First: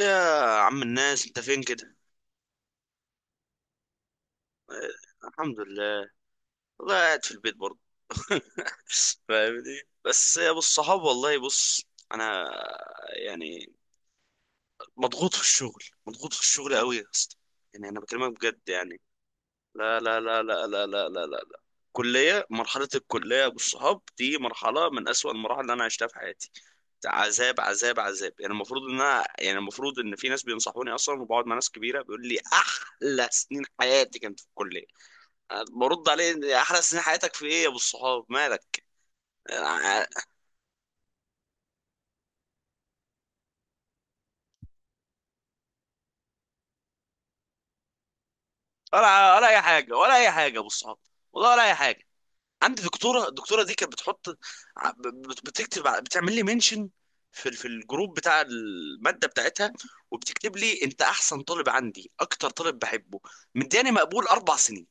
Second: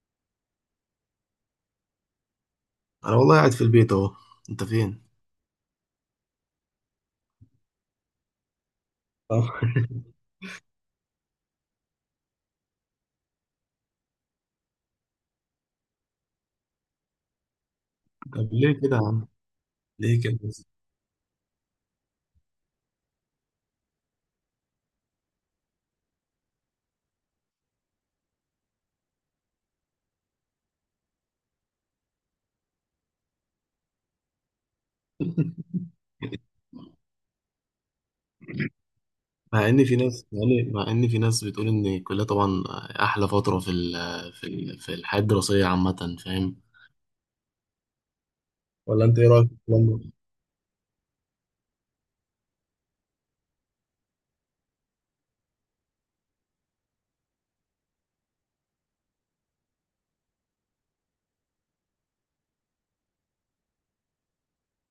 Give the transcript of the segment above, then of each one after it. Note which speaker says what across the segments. Speaker 1: يا عم الناس، انت فين كده؟
Speaker 2: انا والله قاعد في البيت اهو. انت فين؟
Speaker 1: الحمد لله. والله قاعد في البيت برضه.
Speaker 2: آه.
Speaker 1: فاهمني بس يا ابو الصحاب، والله بص. انا يعني مضغوط في الشغل، مضغوط في الشغل قوي يا اسطى. يعني انا بكلمك
Speaker 2: طب
Speaker 1: بجد
Speaker 2: ليه كده
Speaker 1: يعني.
Speaker 2: يا عم؟
Speaker 1: لا لا
Speaker 2: ليه كده
Speaker 1: لا
Speaker 2: بس؟
Speaker 1: لا لا لا لا لا لا. مرحلة الكلية يا ابو الصحاب دي مرحلة من اسوأ المراحل اللي انا عشتها في حياتي. عذاب عذاب عذاب. المفروض ان في ناس بينصحوني اصلا، وبقعد مع ناس كبيره بيقول لي احلى سنين حياتي كانت في الكليه. برد عليه إن احلى سنين حياتك في ايه يا ابو الصحاب، مالك؟
Speaker 2: مع إن في ناس بتقول ان الكليه طبعا احلى فتره في الحياه الدراسيه عامه، فاهم؟ ولا انت ايه
Speaker 1: ولا ولا
Speaker 2: رايك في
Speaker 1: اي
Speaker 2: الكلام
Speaker 1: حاجه،
Speaker 2: ده؟
Speaker 1: ولا اي حاجه يا ابو الصحاب. والله ولا اي حاجه. عندي دكتوره، الدكتوره دي كانت بتحط بتعمل لي منشن في الجروب بتاع الماده بتاعتها، وبتكتب لي انت احسن طالب عندي، اكتر طالب بحبه. مدياني مقبول 4 سنين.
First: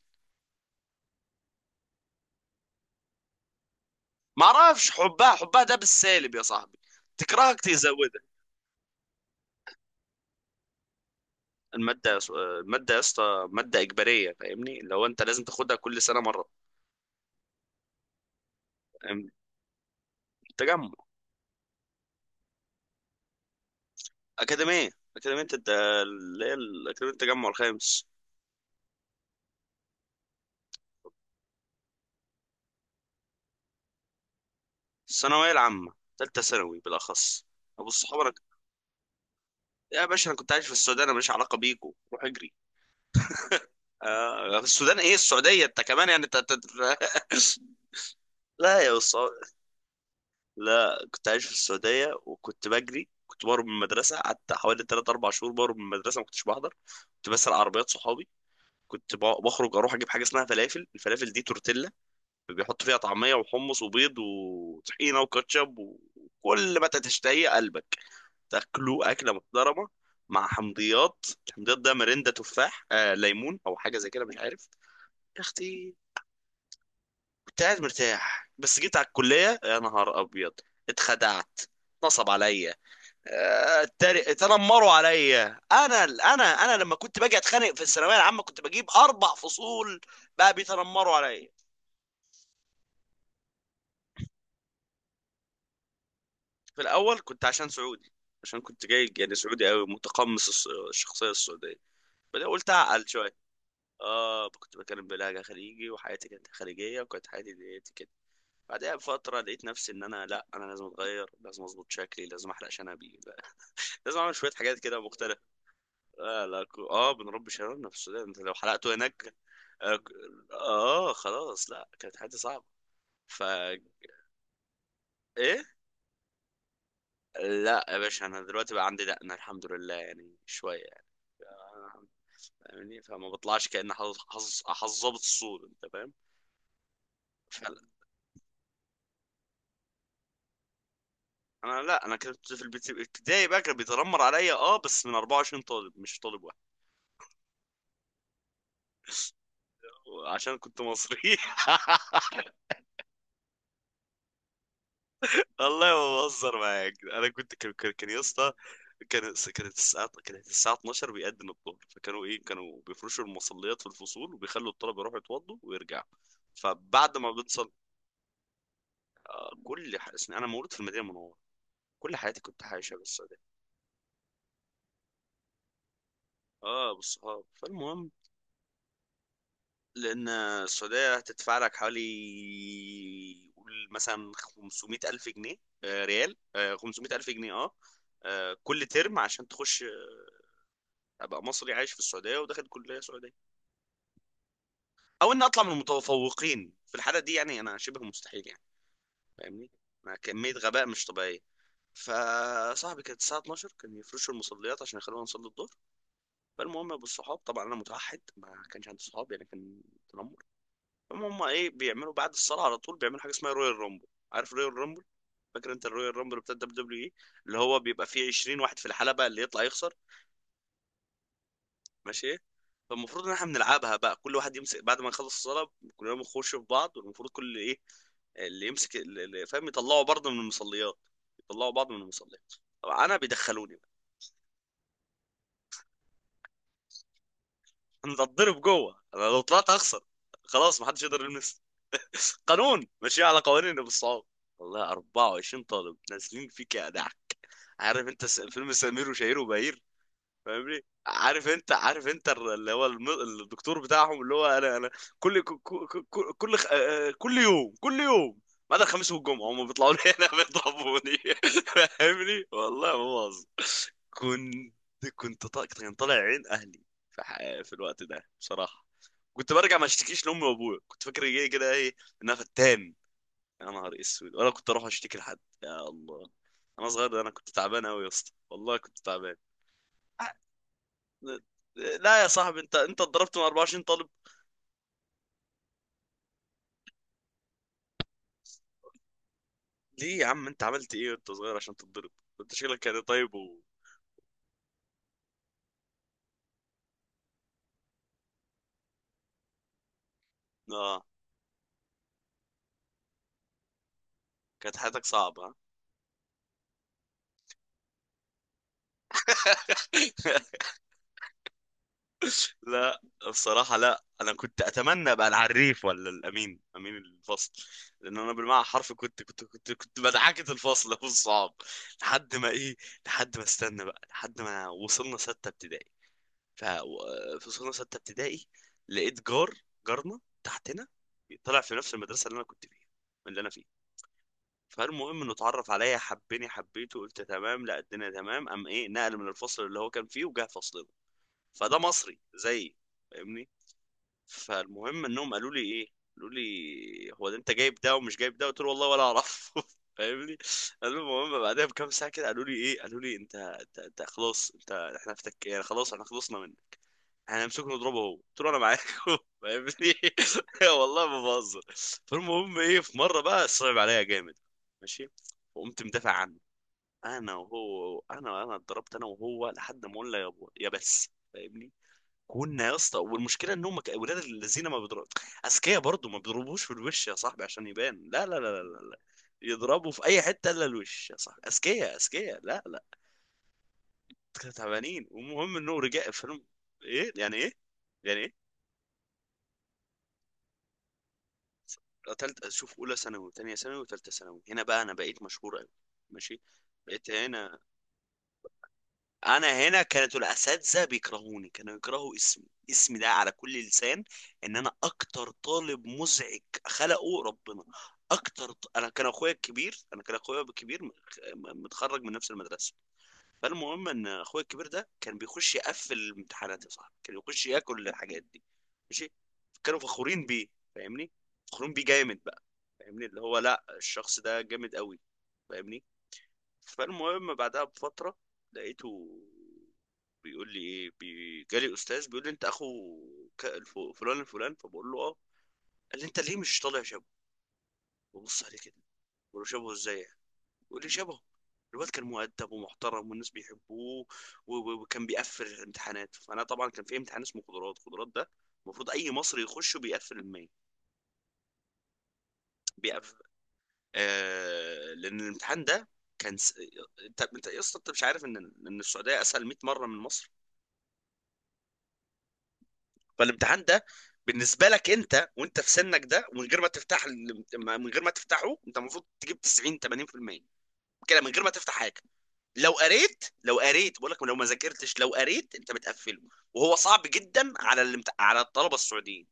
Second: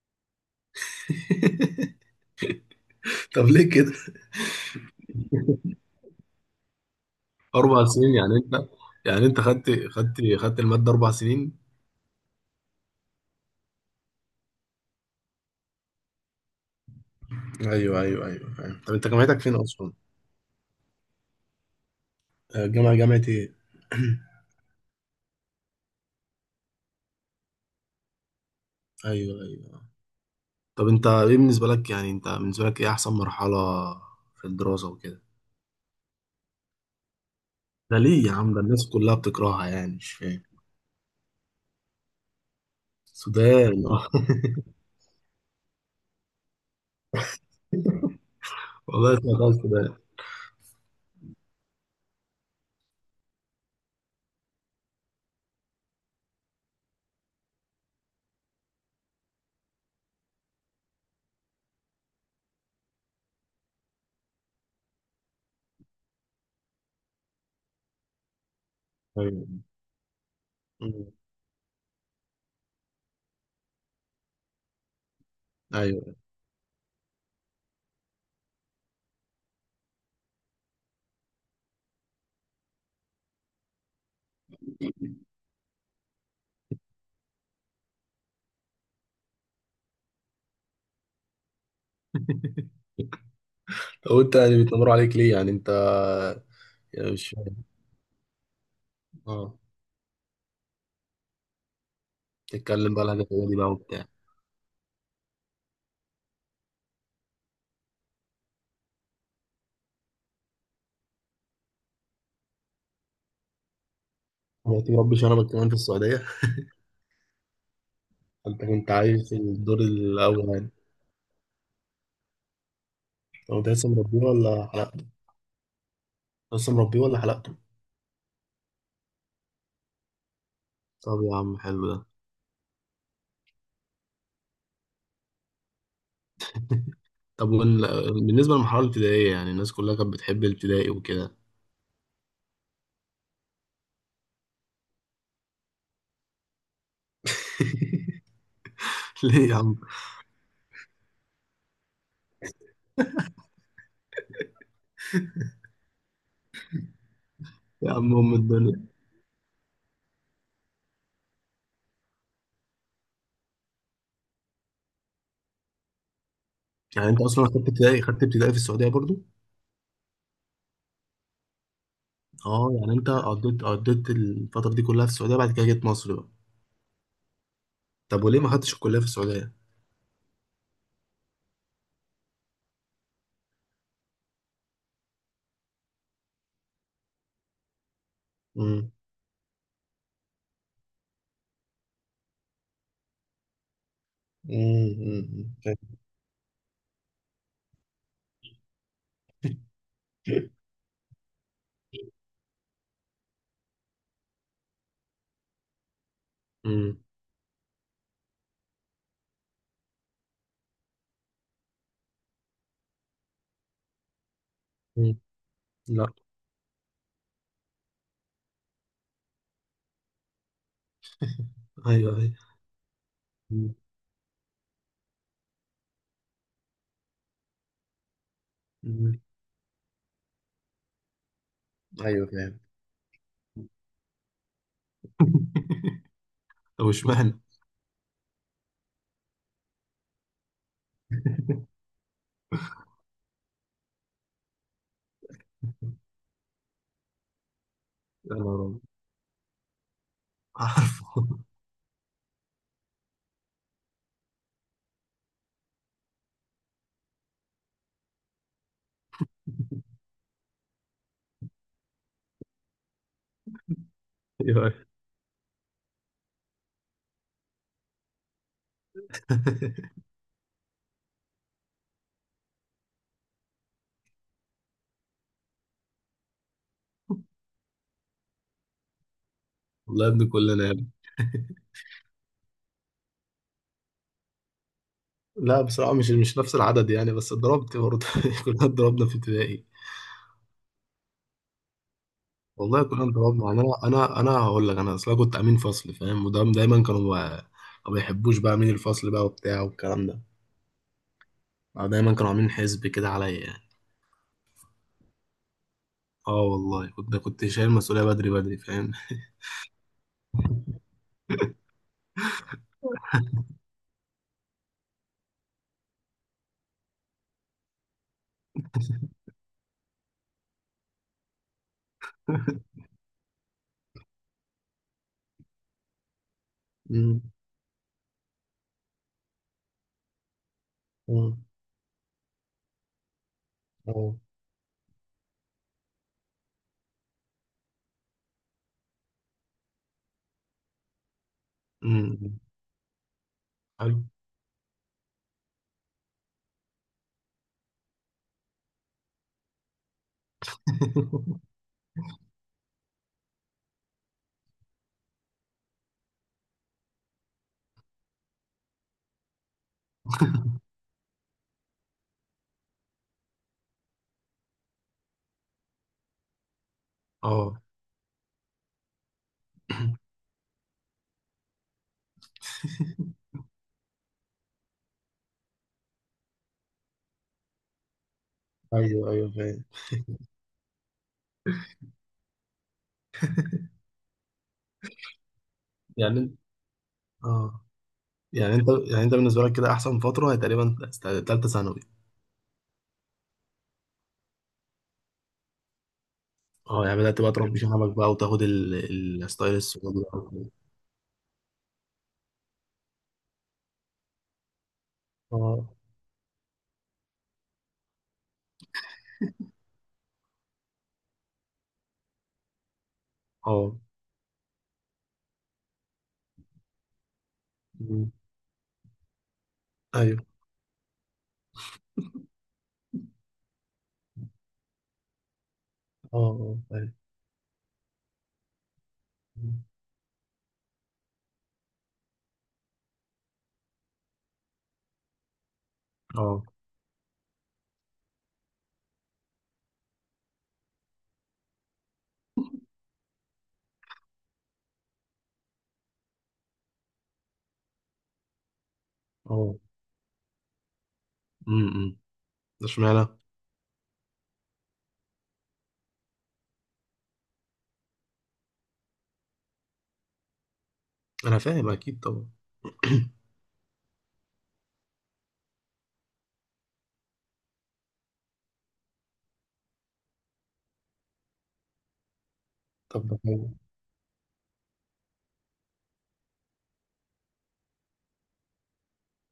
Speaker 2: طب ليه كده؟
Speaker 1: ما اعرفش، حبها، حبها ده بالسالب يا صاحبي. تكرهك
Speaker 2: اربع سنين،
Speaker 1: تزودها.
Speaker 2: يعني انت، يعني انت خدت الماده اربع سنين.
Speaker 1: الماده يا اسطى ماده اجباريه، فاهمني لو انت لازم تاخدها كل سنه مره.
Speaker 2: ايوه ايوه ايوه، فاهم. طب انت جامعتك فين اصلا؟
Speaker 1: تجمع.
Speaker 2: آه، جامعه ايه؟
Speaker 1: أكاديمية، أكاديمية التجمع الخامس.
Speaker 2: ايوه ايوه. طب انت، ايه بالنسبة لك، يعني انت بالنسبة لك ايه احسن مرحلة في الدراسة وكده؟
Speaker 1: الثانوية العامة، تالتة ثانوي بالأخص، أبو
Speaker 2: ده ليه يا
Speaker 1: صحابك.
Speaker 2: عم؟ ده الناس كلها بتكرهها، يعني
Speaker 1: يا
Speaker 2: مش
Speaker 1: باشا، أنا
Speaker 2: فاهم.
Speaker 1: كنت عايش في السودان، أنا ماليش علاقة بيكو، روح اجري.
Speaker 2: السودان. آه.
Speaker 1: في السودان؟ إيه، السعودية. أنت كمان يعني، لا يا
Speaker 2: والله
Speaker 1: أستاذ.
Speaker 2: اسمها خالص السودان.
Speaker 1: لا كنت عايش في السعودية، وكنت بجري، كنت بهرب من المدرسة، قعدت حوالي 3 4 شهور بهرب من المدرسة ما كنتش بحضر. كنت بسرق عربيات صحابي. كنت بخرج أروح أجيب حاجة اسمها فلافل. الفلافل دي تورتيلا، بيحط فيها طعمية وحمص وبيض وطحينة وكاتشب وكل ما تشتهي قلبك. تاكلوا أكلة
Speaker 2: ايوه.
Speaker 1: محترمة مع
Speaker 2: مم.
Speaker 1: حمضيات. الحمضيات ده مرندة تفاح، ليمون أو حاجة زي كده، مش عارف. يا أختي
Speaker 2: ايوه.
Speaker 1: كنت قاعد مرتاح، بس جيت على الكلية يا نهار أبيض. اتخدعت، نصب عليا. اتنمروا عليا. انا لما كنت باجي اتخانق في الثانويه العامه كنت بجيب 4 فصول. بقى بيتنمروا عليا.
Speaker 2: طب انت يعني بيتنمروا عليك ليه، يعني انت؟
Speaker 1: في
Speaker 2: يعني
Speaker 1: الاول
Speaker 2: مش
Speaker 1: كنت
Speaker 2: فاهم.
Speaker 1: عشان سعودي. عشان كنت جاي يعني
Speaker 2: اه.
Speaker 1: سعودي قوي، متقمص الشخصيه السعوديه. بعدين قلت
Speaker 2: تتكلم بقى
Speaker 1: اعقل
Speaker 2: لهجة
Speaker 1: شويه.
Speaker 2: دي بقى وبتاع.
Speaker 1: اه كنت بتكلم بلهجه خليجي، وحياتي كانت خليجيه، وكانت حياتي ديت كده. بعدها بفتره لقيت نفسي ان انا، لا، انا لازم اتغير، لازم اظبط شكلي، لازم احلق شنبي، لا، لازم اعمل شويه حاجات
Speaker 2: دلوقتي
Speaker 1: كده
Speaker 2: مربي
Speaker 1: مختلفه.
Speaker 2: شنبك كمان في السعودية؟
Speaker 1: اه لا، اه بنربي شنبنا في السودان، انت لو
Speaker 2: انت كنت
Speaker 1: حلقته
Speaker 2: عايش
Speaker 1: هناك.
Speaker 2: في الدور
Speaker 1: اه ك-
Speaker 2: الاول يعني؟
Speaker 1: خلاص لا، كانت حياتي صعبه، ف.
Speaker 2: طب انت لسه مربيه ولا حلقته؟
Speaker 1: ايه.
Speaker 2: لسه مربيه ولا حلقته؟
Speaker 1: لا يا باشا انا دلوقتي بقى عندي دقنه، الحمد لله يعني، شويه يعني.
Speaker 2: طب يا عم حلو
Speaker 1: آه.
Speaker 2: ده.
Speaker 1: فاهمني، فما بطلعش كأن حظ ظابط الصوت، انت فاهم.
Speaker 2: طب
Speaker 1: فلا.
Speaker 2: بالنسبة للمرحلة الابتدائية، يعني الناس كلها كانت بتحب الابتدائي وكده.
Speaker 1: انا، لا انا كنت في الابتدائي بقى كان بيتنمر عليا، اه بس من 24 طالب، مش طالب واحد.
Speaker 2: ليه يا عم؟
Speaker 1: عشان كنت مصري. والله ما بهزر معاك. انا كنت كان كان
Speaker 2: يا
Speaker 1: كان
Speaker 2: عم
Speaker 1: يا
Speaker 2: ام
Speaker 1: اسطى،
Speaker 2: الدنيا.
Speaker 1: كانت الساعة 12، بيأذن الظهر، فكانوا ايه، كانوا بيفرشوا المصليات في الفصول، وبيخلوا الطلبة يروحوا يتوضوا ويرجعوا.
Speaker 2: يعني
Speaker 1: فبعد
Speaker 2: انت
Speaker 1: ما
Speaker 2: اصلا خدت
Speaker 1: بتصل.
Speaker 2: ابتدائي خدت ابتدائي في السعودية برضو؟
Speaker 1: انا مولود في المدينة المنورة، كل حياتي كنت
Speaker 2: اه. يعني
Speaker 1: عايشة
Speaker 2: انت
Speaker 1: بالسعودية.
Speaker 2: قضيت الفترة دي كلها في السعودية، بعد كده جيت مصر بقى؟
Speaker 1: اه بالصحاب، فالمهم،
Speaker 2: طب وليه ما خدتش الكلية في السعودية؟
Speaker 1: لأن السعودية هتدفع لك حوالي قول مثلا 500 ألف جنيه، آه ريال، آه 500 ألف جنيه، اه، آه كل
Speaker 2: امم.
Speaker 1: ترم عشان تخش، آه أبقى مصري عايش في السعودية وداخل كلية سعودية؟
Speaker 2: امم،
Speaker 1: أو إن أطلع من
Speaker 2: فاهم.
Speaker 1: المتفوقين في الحالة دي، يعني أنا شبه مستحيل يعني، فاهمني. أنا كمية غباء مش طبيعية. فصاحبي كانت الساعة 12 كان يفرشوا المصليات عشان يخلونا نصلي الظهر. فالمهم
Speaker 2: امم.
Speaker 1: بالصحاب، طبعا أنا متوحد، ما كانش عندي صحاب يعني، كان تنمر. هم ايه بيعملوا بعد الصلاه على طول، بيعملوا حاجه اسمها رويال رامبل. عارف رويال رامبل،
Speaker 2: أمم.
Speaker 1: فاكر انت
Speaker 2: لا.
Speaker 1: الرويال رامبل بتاع الدبليو دبليو اي؟ اللي هو بيبقى فيه 20 واحد في الحلبه، اللي يطلع يخسر،
Speaker 2: ايوه ايوه.
Speaker 1: ماشي. فالمفروض ان احنا
Speaker 2: أمم.
Speaker 1: بنلعبها بقى، كل واحد يمسك بعد ما يخلص الصلاه، كلنا بنخش في بعض، والمفروض كل ايه، اللي يمسك
Speaker 2: أمم.
Speaker 1: اللي فاهم يطلعوا برضه من المصليات، يطلعوا بعض من
Speaker 2: ايوه،
Speaker 1: المصليات.
Speaker 2: فاهم.
Speaker 1: طبعا انا بيدخلوني بقى.
Speaker 2: طب اشمعنى؟
Speaker 1: انا بتضرب جوه، انا لو طلعت اخسر، خلاص محدش يقدر يلمس. قانون ماشي على قوانين ابو الصعاب. والله 24 طالب نازلين فيك يا دع. عارف انت
Speaker 2: يا نهار
Speaker 1: فيلم
Speaker 2: أبيض.
Speaker 1: سمير وشهير وبهير؟ فاهمني.
Speaker 2: عارفه.
Speaker 1: عارف انت، عارف انت الدكتور بتاعهم، اللي هو انا انا، كل ك- ك- ك- كل خ- آه، آه، كل يوم كل يوم ما عدا الخميس والجمعة، هم بيطلعوا لي هنا بيضربوني. فاهمني، والله ما بهزر. كنت
Speaker 2: ايوه.
Speaker 1: كان طالع عين اهلي في في الوقت ده بصراحة. كنت برجع ما اشتكيش لامي وابويا، كنت فاكر ايه كده، ايه، ان انا فتان. يا نهار اسود. ولا كنت اروح اشتكي لحد، يا الله انا صغير ده، انا كنت تعبان قوي يا اسطى، والله كنت تعبان.
Speaker 2: والله يا ابني
Speaker 1: أ-
Speaker 2: كلنا.
Speaker 1: لا يا صاحبي، انت اتضربت من 24 طالب.
Speaker 2: لا، بصراحة مش نفس العدد، يعني، بس اتضربت برضه. كلنا اتضربنا في ابتدائي.
Speaker 1: ليه يا عم انت عملت ايه وانت صغير عشان تتضرب، انت شكلك
Speaker 2: والله
Speaker 1: كان
Speaker 2: كلنا
Speaker 1: طيب
Speaker 2: اتضربنا،
Speaker 1: و...
Speaker 2: يعني انا هقول لك، انا اصلا كنت امين فصل، فاهم، وده دايما كانوا ما بيحبوش بقى امين الفصل بقى وبتاع والكلام ده.
Speaker 1: اه.
Speaker 2: آه، دايما كانوا عاملين حزب كده عليا، يعني.
Speaker 1: كانت حياتك صعبة، ها؟
Speaker 2: اه والله كنت شايل المسؤولية بدري بدري، فاهم.
Speaker 1: لا الصراحة، لا أنا كنت أتمنى أبقى العريف ولا الأمين، أمين الفصل. لأن أنا بالمعنى حرفي كنت كنت مدعكة الفصل. أبو الصعب. لحد ما إيه، لحد ما استنى بقى، لحد ما وصلنا ستة ابتدائي. ف.
Speaker 2: أمم.
Speaker 1: في سنة ستة ابتدائي لقيت جار، جارنا تحتنا،
Speaker 2: أمم.
Speaker 1: طلع في نفس المدرسة اللي أنا كنت فيها، اللي أنا فيه.
Speaker 2: اه.
Speaker 1: فالمهم إنه اتعرف عليا، حبني حبيته، قلت تمام، لا الدنيا تمام. قام إيه، نقل من الفصل اللي هو كان فيه وجه فصلنا، فده مصري
Speaker 2: أمم.
Speaker 1: زيي فاهمني.
Speaker 2: حلو.
Speaker 1: فالمهم إنهم قالوا لي إيه، قالوا لي، هو ده أنت جايب ده ومش جايب ده، قلت له والله ولا أعرف. فاهمني. المهم بعدها بكام ساعة كده قالوا لي إيه، قالوا لي أنت، أنت, انت خلاص أنت إحنا فتك يعني، خلاص إحنا خلصنا منك، هنمسكه نضربه هو، قلت له انا معاكم. فاهمني. والله ما بهزر. فالمهم ايه، في مره بقى صعب عليا جامد، ماشي، وقمت مدافع عنه، انا
Speaker 2: اه
Speaker 1: وهو. انا اتضربت انا وهو لحد ما قلنا يا بو- يا بس. فاهمني. كنا يا اسطى، والمشكله ان هم ولاد الذين ما بيضربوا، اذكياء برضه، ما بيضربوش في الوش يا صاحبي عشان يبان، لا لا لا لا لا لا.
Speaker 2: ايوه ايوه، فاهم.
Speaker 1: يضربوا في اي حته الا الوش، يا صاحبي اذكياء اذكياء، لا لا. كانوا تعبانين. والمهم انه رجع
Speaker 2: يعني انت-
Speaker 1: فيلم. ايه يعني، ايه
Speaker 2: اه.
Speaker 1: يعني، ايه.
Speaker 2: يعني انت، بالنسبة لك كده احسن فترة هي تقريبا تالتة ثانوي.
Speaker 1: تالتة، شوف، أولى ثانوي وتانية ثانوي وتالتة ثانوي، هنا بقى أنا بقيت مشهور أوي، ماشي.
Speaker 2: اه، يعني
Speaker 1: بقيت
Speaker 2: بدأت بقى
Speaker 1: هنا.
Speaker 2: تربي شنبك بقى وتاخد الستايل
Speaker 1: أنا هنا
Speaker 2: السعودي
Speaker 1: كانت
Speaker 2: بقى وكده.
Speaker 1: الأساتذة بيكرهوني، كانوا يكرهوا اسمي، اسمي ده على كل لسان، إن أنا أكتر
Speaker 2: اه
Speaker 1: طالب مزعج خلقه ربنا. أكتر ط... أنا كان أخويا الكبير، أنا كان أخويا الكبير متخرج من نفس المدرسة.
Speaker 2: اه.
Speaker 1: فالمهم إن أخويا الكبير ده كان بيخش يقفل الامتحانات يا صاحبي، كان يخش ياكل
Speaker 2: مم.
Speaker 1: الحاجات دي، ماشي. كانوا
Speaker 2: ايوه.
Speaker 1: فخورين بيه، فاهمني، فخورين بيه جامد، فاهمني، اللي هو لا الشخص ده جامد قوي، فاهمني.
Speaker 2: اه اه، ايوه.
Speaker 1: فالمهم بعدها بفترة، لقيته
Speaker 2: مم.
Speaker 1: بيقول لي ايه، جالي استاذ بيقول لي، انت اخو فلان الفلان؟ فبقول له اه. قال لي انت ليه
Speaker 2: اه
Speaker 1: مش طالع شبهه؟ ببص عليه كده بقول له، شبهه ازاي يعني؟ بيقول لي شبهه، الواد كان مؤدب ومحترم والناس بيحبوه، وكان بيقفل الامتحانات. فانا طبعا، كان في امتحان اسمه قدرات، قدرات ده المفروض اي مصري
Speaker 2: اه.
Speaker 1: يخشه بيقفل المية.
Speaker 2: امم. ده اشمعنى؟
Speaker 1: آه لان الامتحان ده كان انت يا اسطى انت مش عارف ان ان السعوديه اسهل 100 مره من مصر.
Speaker 2: انا فاهم اكيد طبعا.
Speaker 1: فالامتحان ده بالنسبه لك انت وانت في سنك ده، ومن غير ما تفتح من غير ما تفتحه، انت المفروض تجيب 90 80% كده من غير ما تفتح حاجه. لو
Speaker 2: طب ده
Speaker 1: قريت،
Speaker 2: حلو.
Speaker 1: لو قريت بقول لك، لو ما ذاكرتش لو قريت انت بتقفله. وهو صعب جدا على على الطلبه السعوديين.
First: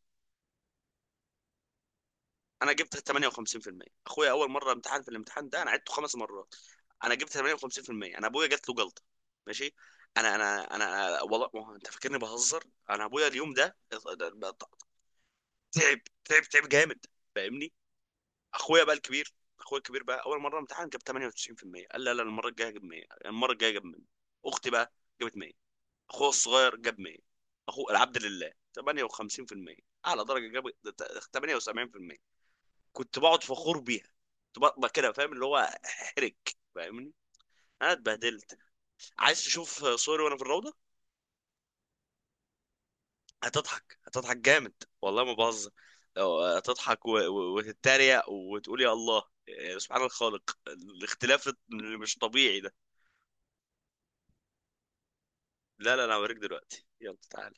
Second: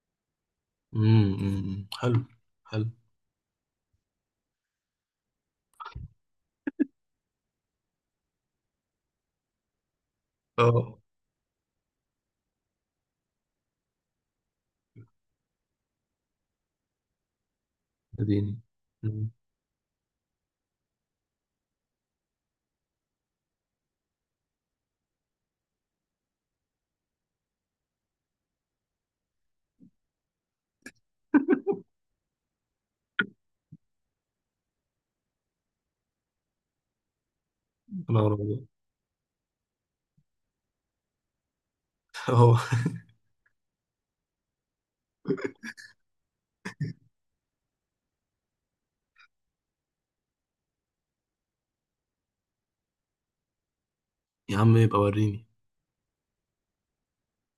Speaker 2: امم. أمم، حلو.
Speaker 1: انا
Speaker 2: حلو.
Speaker 1: جبت 58%، اخويا اول مره امتحن في الامتحان ده، انا عدته 5 مرات. انا جبت 58%، انا ابويا جات له جلطه ماشي.
Speaker 2: اه،
Speaker 1: انا والله، ما هو انت فاكرني بهزر. انا ابويا اليوم ده تعب تعب تعب جامد، فاهمني.
Speaker 2: اديني.
Speaker 1: اخويا بقى
Speaker 2: أمم.
Speaker 1: الكبير، اخويا الكبير بقى اول مره امتحن جاب 98%. قال لا لا، المره الجايه جاب 100، المره الجايه جاب 100. اختي بقى جابت 100، اخويا الصغير جاب 100، اخو العبد لله 58%، اعلى درجه جاب 78%. كنت بقعد فخور بيها، كنت بطلع كده فاهم اللي هو، احرج، فاهمني، انا
Speaker 2: انا ورا
Speaker 1: اتبهدلت.
Speaker 2: والله.
Speaker 1: عايز تشوف صوري وانا في الروضه؟
Speaker 2: اه.
Speaker 1: هتضحك، هتضحك جامد والله ما بهزر. لو هتضحك، وتتريق وتقول يا الله، سبحان الخالق الاختلاف اللي مش طبيعي ده.
Speaker 2: يا عم يبقى وريني.
Speaker 1: لا لا، انا هوريك دلوقتي، يلا تعالى.